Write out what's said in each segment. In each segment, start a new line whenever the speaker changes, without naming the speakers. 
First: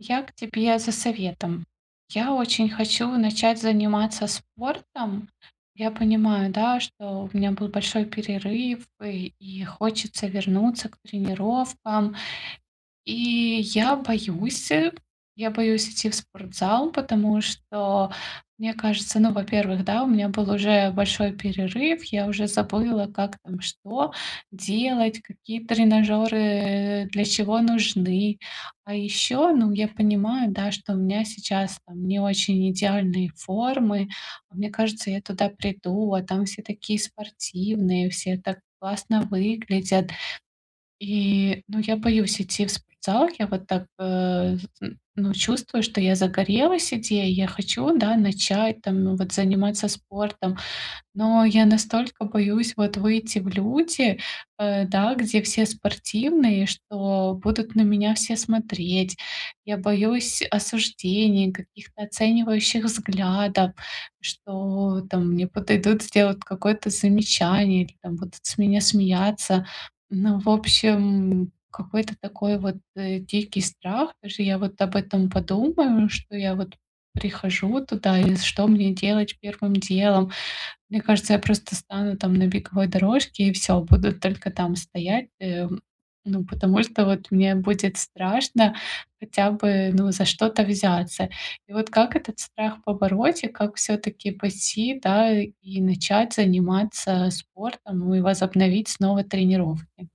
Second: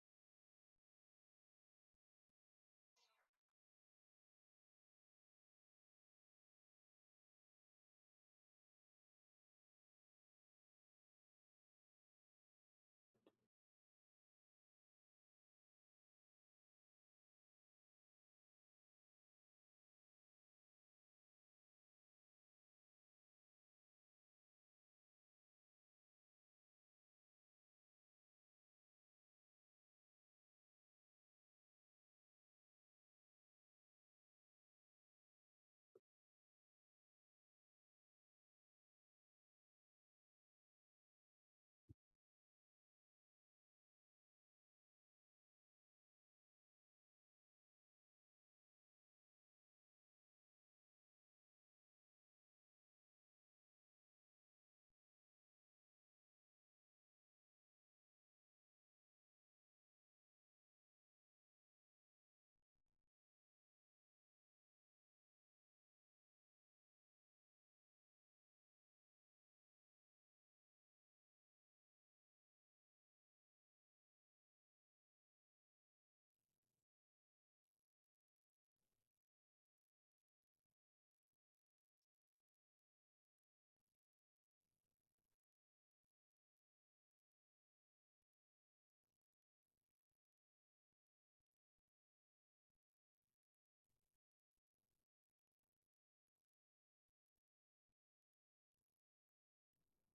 Я к тебе за советом. Я очень хочу начать заниматься спортом. Я понимаю, да, что у меня был большой перерыв, и и хочется вернуться к тренировкам. И я боюсь, я боюсь идти в спортзал, потому что, мне кажется, ну, во-первых, да, у меня был уже большой перерыв, я уже забыла, как там что делать, какие тренажёры, э, для чего нужны. А ещё, ну, я понимаю, да, что у меня сейчас там не очень идеальные формы. Мне кажется, я туда приду, а там все такие спортивные, все так классно выглядят. И, ну, я боюсь идти в спортзал, я вот так, э, з м, ну, чувствую, что я загорелась идеей, я хочу, да, начать, там, вот, заниматься спортом, но я настолько боюсь, вот, выйти в люди, э, да, где все спортивные, что будут на меня все смотреть. Я боюсь осуждения, каких-то оценивающих взглядов, что, там, мне подойдут сделать какое-то замечание или, там, будут с меня смеяться. Ну, в общем, какой-то такой вот, э, дикий страх. Даже я вот об этом подумаю, что я вот прихожу туда, и что мне делать первым делом. Мне кажется, я просто стану там на беговой дорожке и всё, буду только там стоять, эм, ну, потому что вот мне будет страшно хотя бы, ну, за что-то взяться. И вот как этот страх побороть, и как всё-таки пойти, да, и начать заниматься спортом, ну, и возобновить снова тренировки?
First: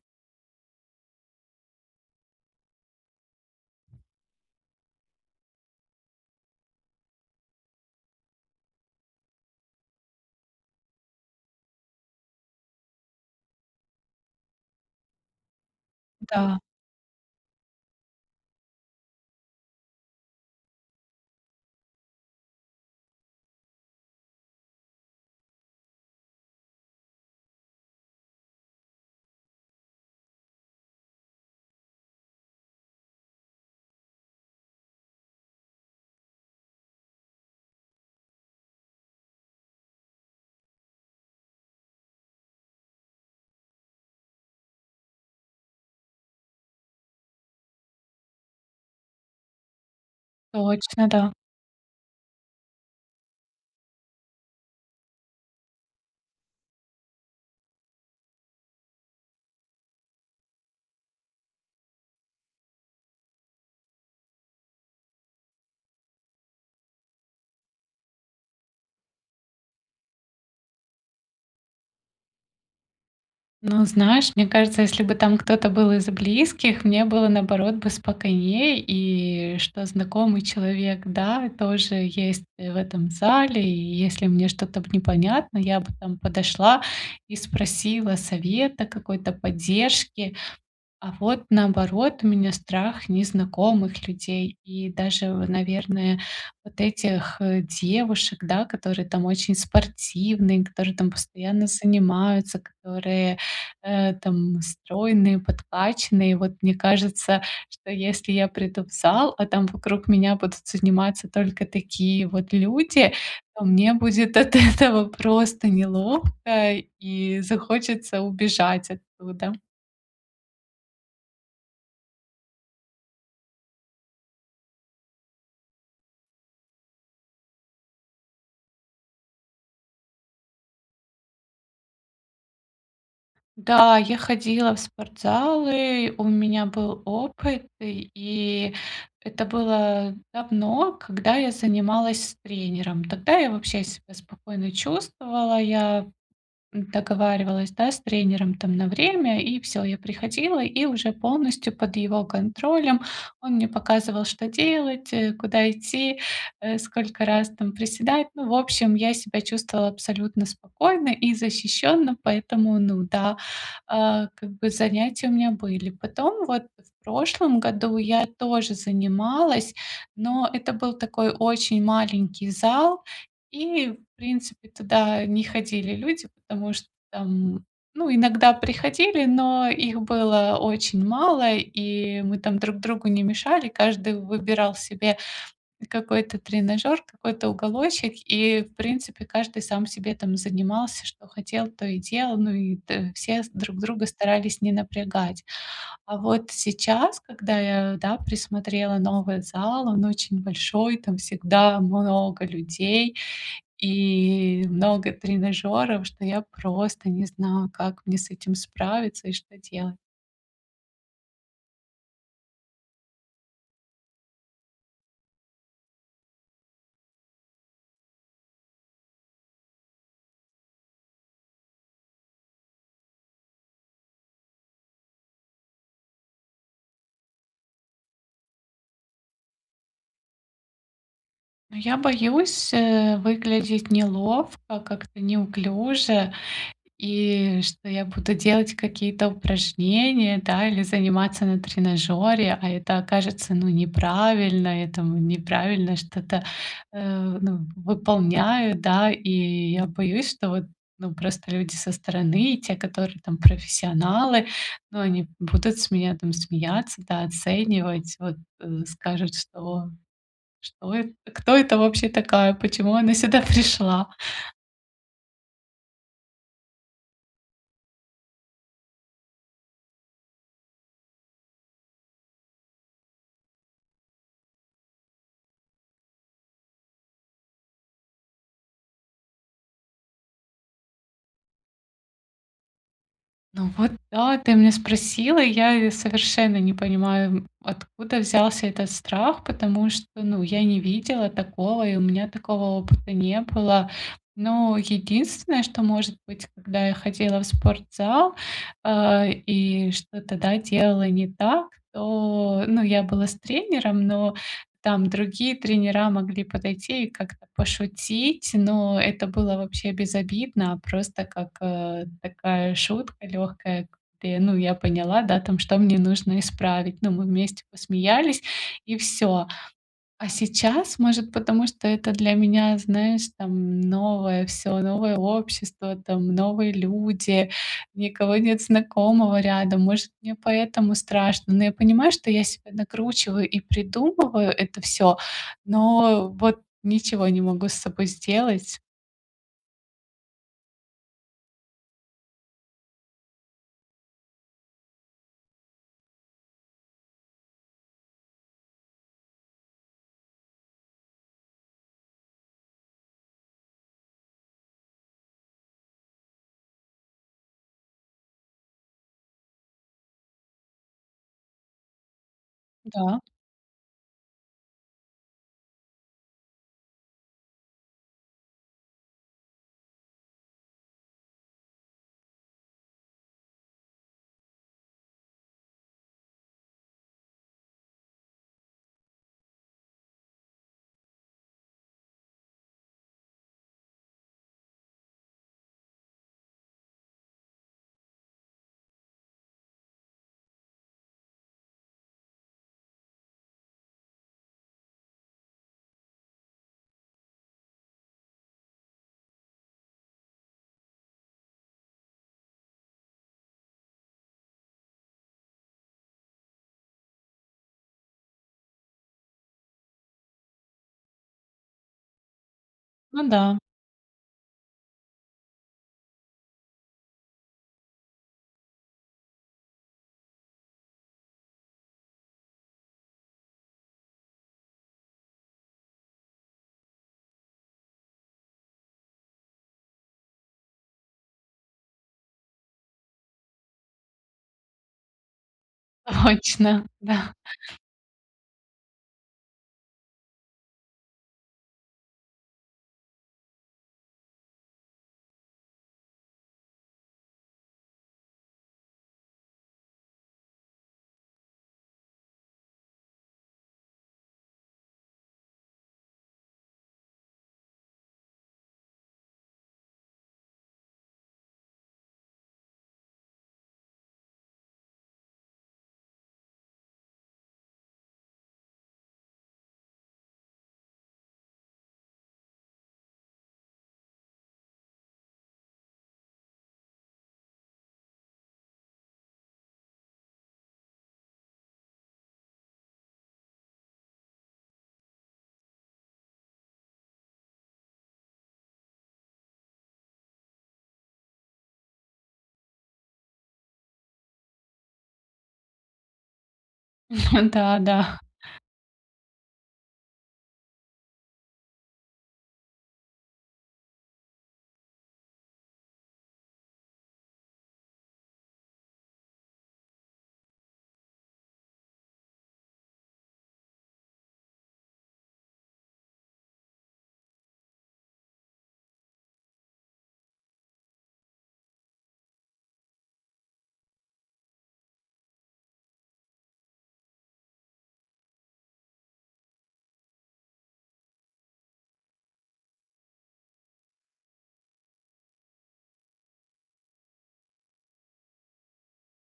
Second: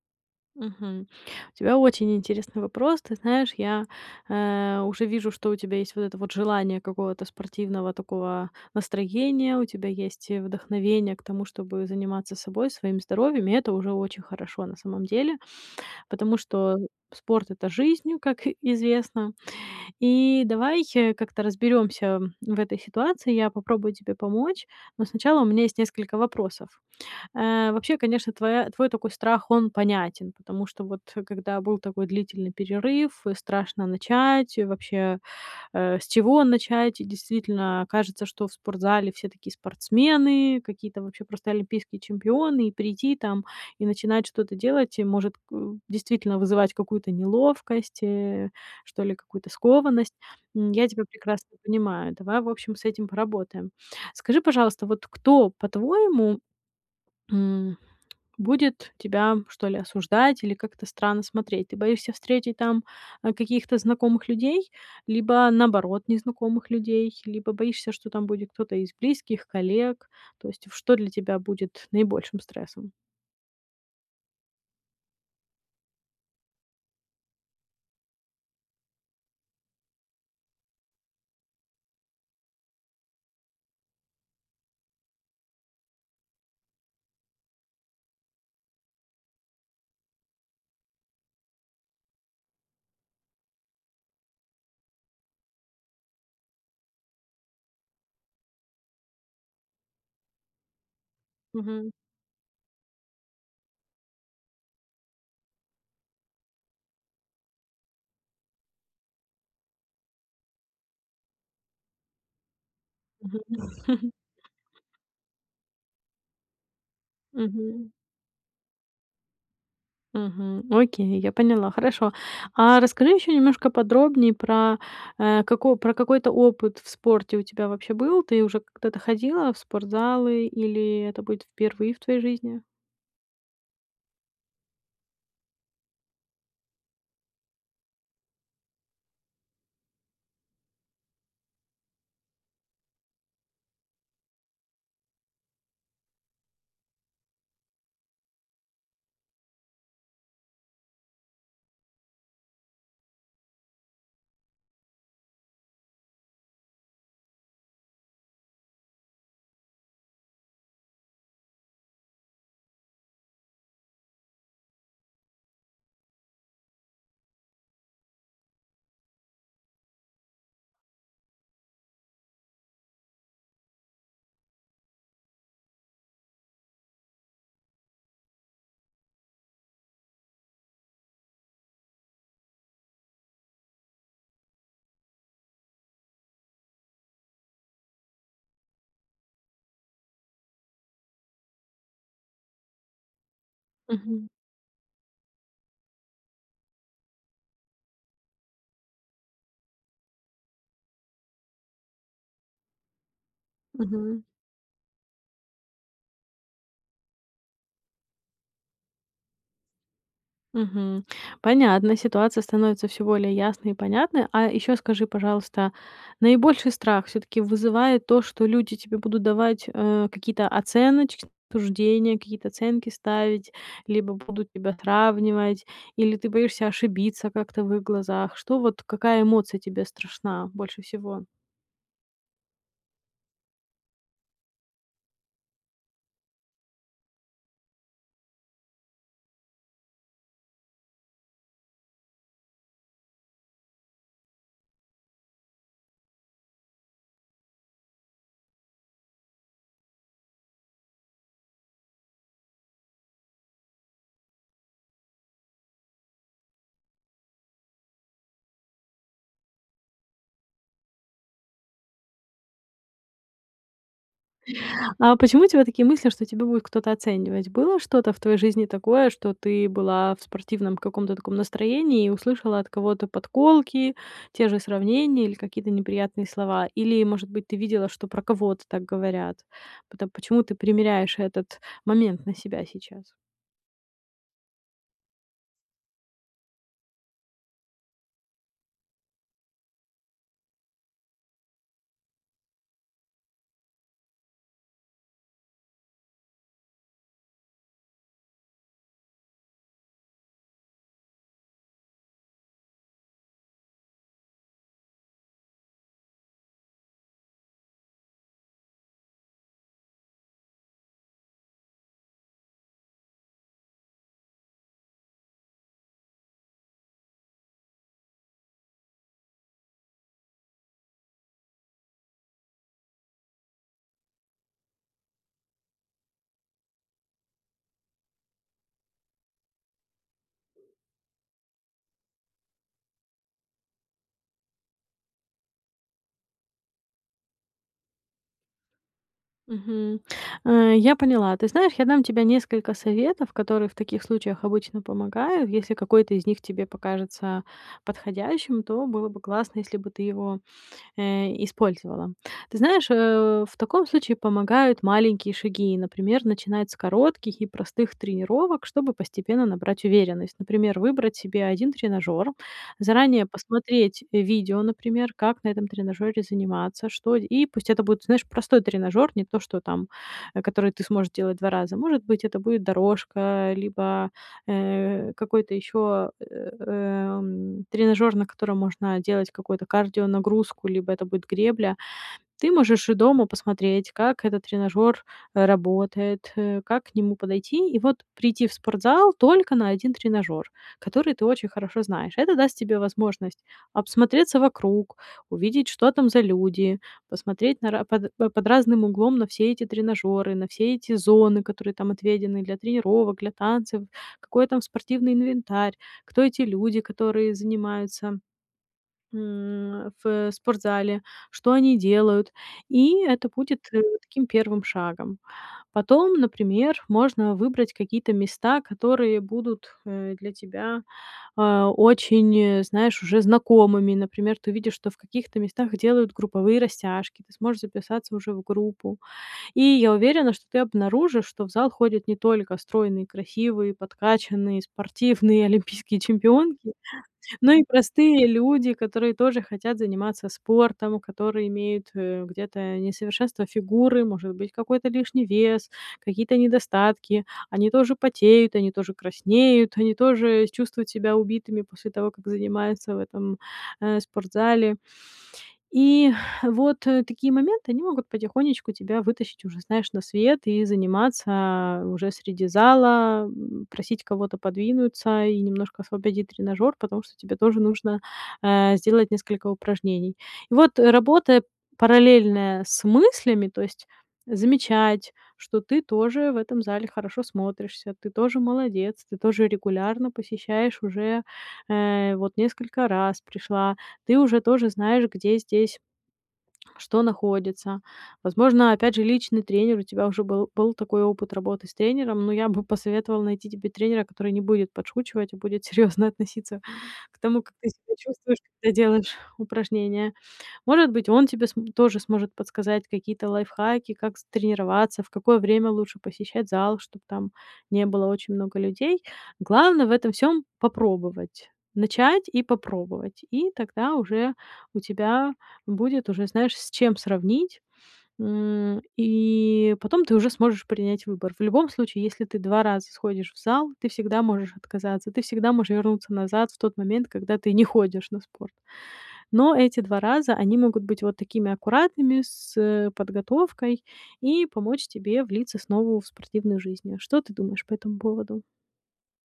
Мгм. У тебя очень интересный вопрос. Ты знаешь, я, э, уже вижу, что у тебя есть вот это вот желание какого-то спортивного такого настроения, у тебя есть и вдохновение к тому, чтобы заниматься собой, своим здоровьем. И это уже очень хорошо на самом деле, потому
Да.
что спорт- это жизнь, как известно. И давай как-то разберёмся в этой ситуации. Я попробую тебе помочь. Но сначала у меня есть несколько вопросов. Э, вообще, конечно, твоя твой такой страх он понятен, потому что вот когда был такой длительный перерыв, страшно начать, вообще, э, с чего начать? И действительно кажется, что в спортзале все такие спортсмены, какие-то вообще просто олимпийские чемпионы, и прийти там и начинать что-то делать и может, э, действительно вызывать какую-то неловкость, э, что ли, какую-то скованность. М, я тебя
Точно, да.
прекрасно понимаю. Давай, в общем, с этим поработаем. Скажи, пожалуйста, вот кто, по-твоему, м, будет тебя, что ли, осуждать или как-то странно смотреть? Ты боишься встретить там, а, каких-то знакомых людей либо, наоборот, незнакомых людей, либо боишься, что там будет кто-то из близких, коллег? То есть что для тебя будет наибольшим стрессом?
Ну, знаешь, мне кажется, если бы там кто-то был из близких, мне было, наоборот, бы спокойнее. И что знакомый человек, да, тоже есть, э, в этом зале. И если мне что-то, б непонятно, я бы там подошла и спросила совета, какой-то поддержки. А вот, наоборот, у меня страх незнакомых людей и даже, в наверное, вот этих, э, девушек, да, которые там очень спортивные, которые там постоянно
Мгм.
занимаются, которые, э, там стройные, подкачанные. Вот мне кажется, что если я приду в зал, а там вокруг меня будут заниматься только такие вот люди,
Мгм.
то мне будет от этого просто неловко и
Мгм.
захочется убежать оттуда.
Мгм, окей, я поняла, хорошо. А расскажи ещё немножко подробнее про, э, како про какой-то опыт в спорте у тебя вообще был? Ты уже когда-то ходила в спортзалы, или это будет впервые в твоей жизни?
Да, я ходила в спортзалы, у меня был опыт, и это было давно, когда я занималась с тренером. Тогда я вообще себя спокойно чувствовала, я, м, договаривалась, да, с тренером, там, на время. И всё, я приходила, и уже полностью под его контролем он мне показывал, что делать, э, куда идти, э, сколько раз там приседать. Ну, в общем, я себя чувствовала абсолютно спокойно и защищённо, поэтому, ну да, а, как бы, занятия у меня были. Потом, вот, в прошлом году я тоже занималась, но это был такой очень маленький зал, и, в принципе, туда не ходили люди, потому что, там, ну, иногда приходили, но их было очень мало, и мы там друг другу не мешали. Каждый выбирал себе какой-то тренажёр, какой-то уголочек, и, в принципе, каждый сам себе там занимался, что хотел, то и делал, ну, и та все друг друга
Мгм.
старались не напрягать. А вот сейчас, когда я, да, присмотрела новый зал, он очень большой, там всегда много людей
Мгм.
и много тренажёров, что я просто не знаю, как мне с этим справиться и что делать.
Мгм. Понятно, ситуация становится всё более ясной и понятной. А ещё скажи, пожалуйста, наибольший страх всё-таки вызывает то, что люди тебе будут давать, э, какие-то оценочные суждения, какие-то оценки ставить, либо будут тебя сравнивать, или ты боишься ошибиться как-то в их глазах? Что, вот какая эмоция тебе страшна больше всего?
Ну, я боюсь, э, выглядеть неловко, как-то неуклюже, и что я буду делать какие-то упражнения, да, или заниматься на тренажёре, а это окажется, ну, неправильно, я там неправильно что-то, э, ну, выполняю, да, и я боюсь, что вот, ну, просто люди со стороны, те, которые там профессионалы, ну, они будут с меня там смеяться, да, оценивать, вот, э, скажут, что что это, кто это вообще такая, почему она сюда пришла?
А почему у тебя такие мысли, что тебя будет кто-то оценивать? Было что-то в твоей жизни такое, что ты была в спортивном каком-то таком настроении и услышала от кого-то подколки, те же сравнения или какие-то неприятные слова? Или, может быть, ты видела, что про кого-то так говорят? Пото почему ты примеряешь этот момент на себя сейчас?
Ну, вот да, ты меня спросила, и я и совершенно не понимаю, откуда взялся этот страх, потому что, ну, я не видела такого, и у меня такого опыта не было. Но единственное, что может быть, когда я ходила в спортзал, э, и что-то, да, делала не так, то, ну, я была с тренером, но там другие тренера могли подойти и как-то пошутить, но это было вообще безобидно, просто как, э, такая шутка лёгкая, где, ну, я поняла, да, там, что мне нужно исправить. Ну, мы вместе посмеялись и всё. А сейчас, может, потому что это для меня, знаешь, там, новое всё, новое общество, там, новые люди, никого нет знакомого рядом, может, мне поэтому страшно, но я понимаю, что я себя накручиваю и придумываю это всё, но вот ничего не могу с собой сделать.
Мгм, э, я поняла. Ты знаешь, я дам тебе несколько советов, которые в таких случаях обычно помогают. Если какой-то из них тебе покажется подходящим, то было бы классно, если бы ты его, э, использовала. Ты знаешь, э, в таком случае помогают маленькие шаги. Например, начинать с коротких и простых тренировок, чтобы постепенно набрать уверенность. Например, выбрать себе 1 тренажёр,
Да.
заранее посмотреть, э, видео, например, как на этом тренажёре заниматься, что, и пусть это будет, знаешь, простой тренажёр, не то, что там, э, который ты сможешь делать 2 раза. Может быть, это будет дорожка либо, э, какой-то ещё, эм, тренажёр, на котором можно делать какую-то кардионагрузку, либо это будет гребля. Ты можешь и дома посмотреть, как этот тренажёр работает, э, как к нему подойти, и вот прийти в спортзал только на 1 тренажёр, который ты очень хорошо знаешь. Это даст тебе возможность обсмотреться вокруг, увидеть, что там за люди, посмотреть на ра под, э, под разным углом на все эти тренажёры, на все эти зоны, которые там отведены для тренировок, для танцев, какой там спортивный инвентарь, кто эти люди, которые занимаются, м, в спортзале, что они делают? И
Ну
это
да.
будет, э, таким первым шагом. Потом, например, можно выбрать какие-то места, которые будут, э, для тебя, а, очень, э, знаешь, уже знакомыми. Например, ты увидишь, что в каких-то местах делают групповые растяжки, ты сможешь записаться уже в группу. И я уверена, что ты обнаружишь, что в зал ходят не только стройные, красивые, подкачанные, спортивные олимпийские чемпионки,
Точно, да.
но и простые люди, которые тоже хотят заниматься спортом, которые имеют, э, где-то несовершенство фигуры, может быть, какой-то лишний вес, какие-то недостатки. Они тоже потеют, они тоже краснеют, они тоже чувствуют себя убитыми после того, как занимаются в этом, э, спортзале. И вот такие моменты, они могут потихонечку тебя вытащить уже, знаешь, на свет и заниматься уже среди зала, м, просить кого-то подвинуться и немножко освободить тренажёр, потому что тебе тоже нужно, э, сделать несколько упражнений. И вот, работая параллельно с мыслями, то есть замечать, что ты тоже в этом зале хорошо смотришься, ты тоже молодец, ты тоже регулярно посещаешь уже, э, вот несколько раз пришла, ты уже тоже знаешь, где здесь что находится. Возможно, опять же, личный тренер у тебя уже был, был такой опыт работы с тренером, но я бы посоветовала найти тебе тренера, который не будет подшучивать, а будет серьёзно относиться к тому, как ты
Да,
себя
да.
чувствуешь, когда делаешь упражнения. Может быть, он тебе, см тоже сможет подсказать какие-то лайфхаки, как, з тренироваться, в какое время лучше посещать зал, чтоб там не было очень много людей. Главное в этом всём- попробовать, начать и попробовать, и тогда уже у тебя будет уже, знаешь, с чем сравнить. М, и потом ты уже сможешь принять выбор. В любом случае, если ты 2 раза сходишь в зал, ты всегда можешь отказаться, ты всегда можешь вернуться назад в тот момент, когда ты не ходишь на спорт. Но эти 2 раза, они могут быть вот такими аккуратными, с, э, подготовкой и помочь тебе влиться снова в спортивную жизнь, а. Что ты думаешь по этому поводу?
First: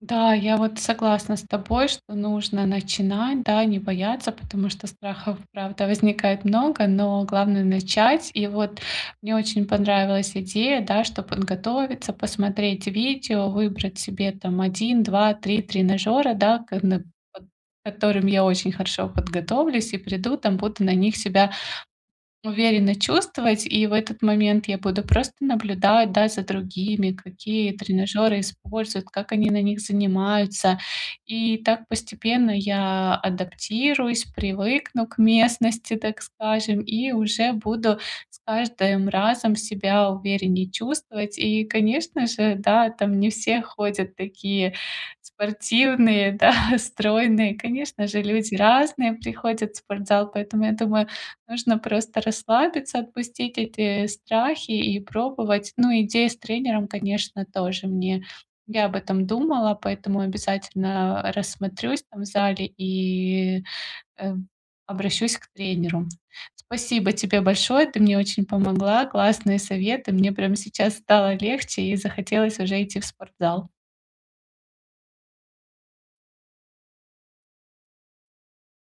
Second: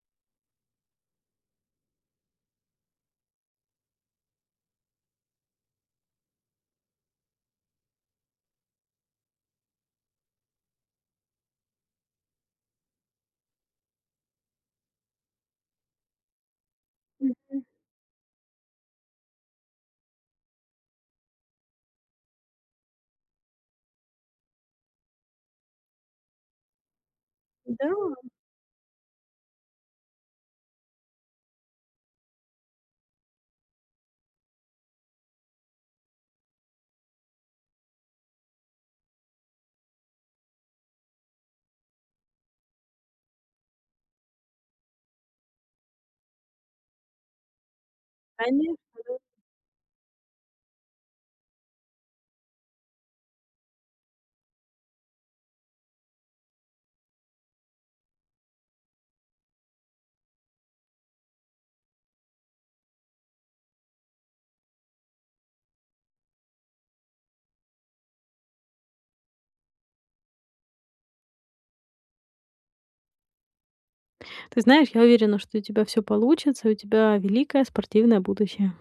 Да, я вот согласна с тобой, что нужно начинать, да, не бояться, потому что страхов, правда, возникает много, но главное начать. И вот мне очень понравилась идея, да, чтобы подготовиться, посмотреть видео, выбрать себе, там, 1, 2, 3 тренажёра, да, ка на под
Мгм.
которым я очень хорошо подготовлюсь и приду, там, буду на них себя уверенно чувствовать. И в этот момент я буду просто наблюдать, да, за другими, какие
Да.
тренажёры используют, как они на них занимаются. И так постепенно я адаптируюсь, привыкну к местности, так скажем, и уже буду с каждым разом себя увереннее чувствовать. И, конечно же, да, там не все ходят такие спортивные, да, стройные, конечно же, люди
Конечно,
разные
да.
приходят в спортзал, поэтому, я думаю, нужно просто расслабиться, отпустить эти страхи и пробовать. Ну, идея с тренером, конечно, тоже мне я об этом думала, поэтому обязательно, э, рассмотрюсь там в зале и, э, обращусь к тренеру. Спасибо тебе большое, ты мне очень помогла, классные советы. Мне прям сейчас стало легче и захотелось уже идти в спортзал.
Ты знаешь, я уверена, что у тебя всё получится и у тебя великое спортивное будущее!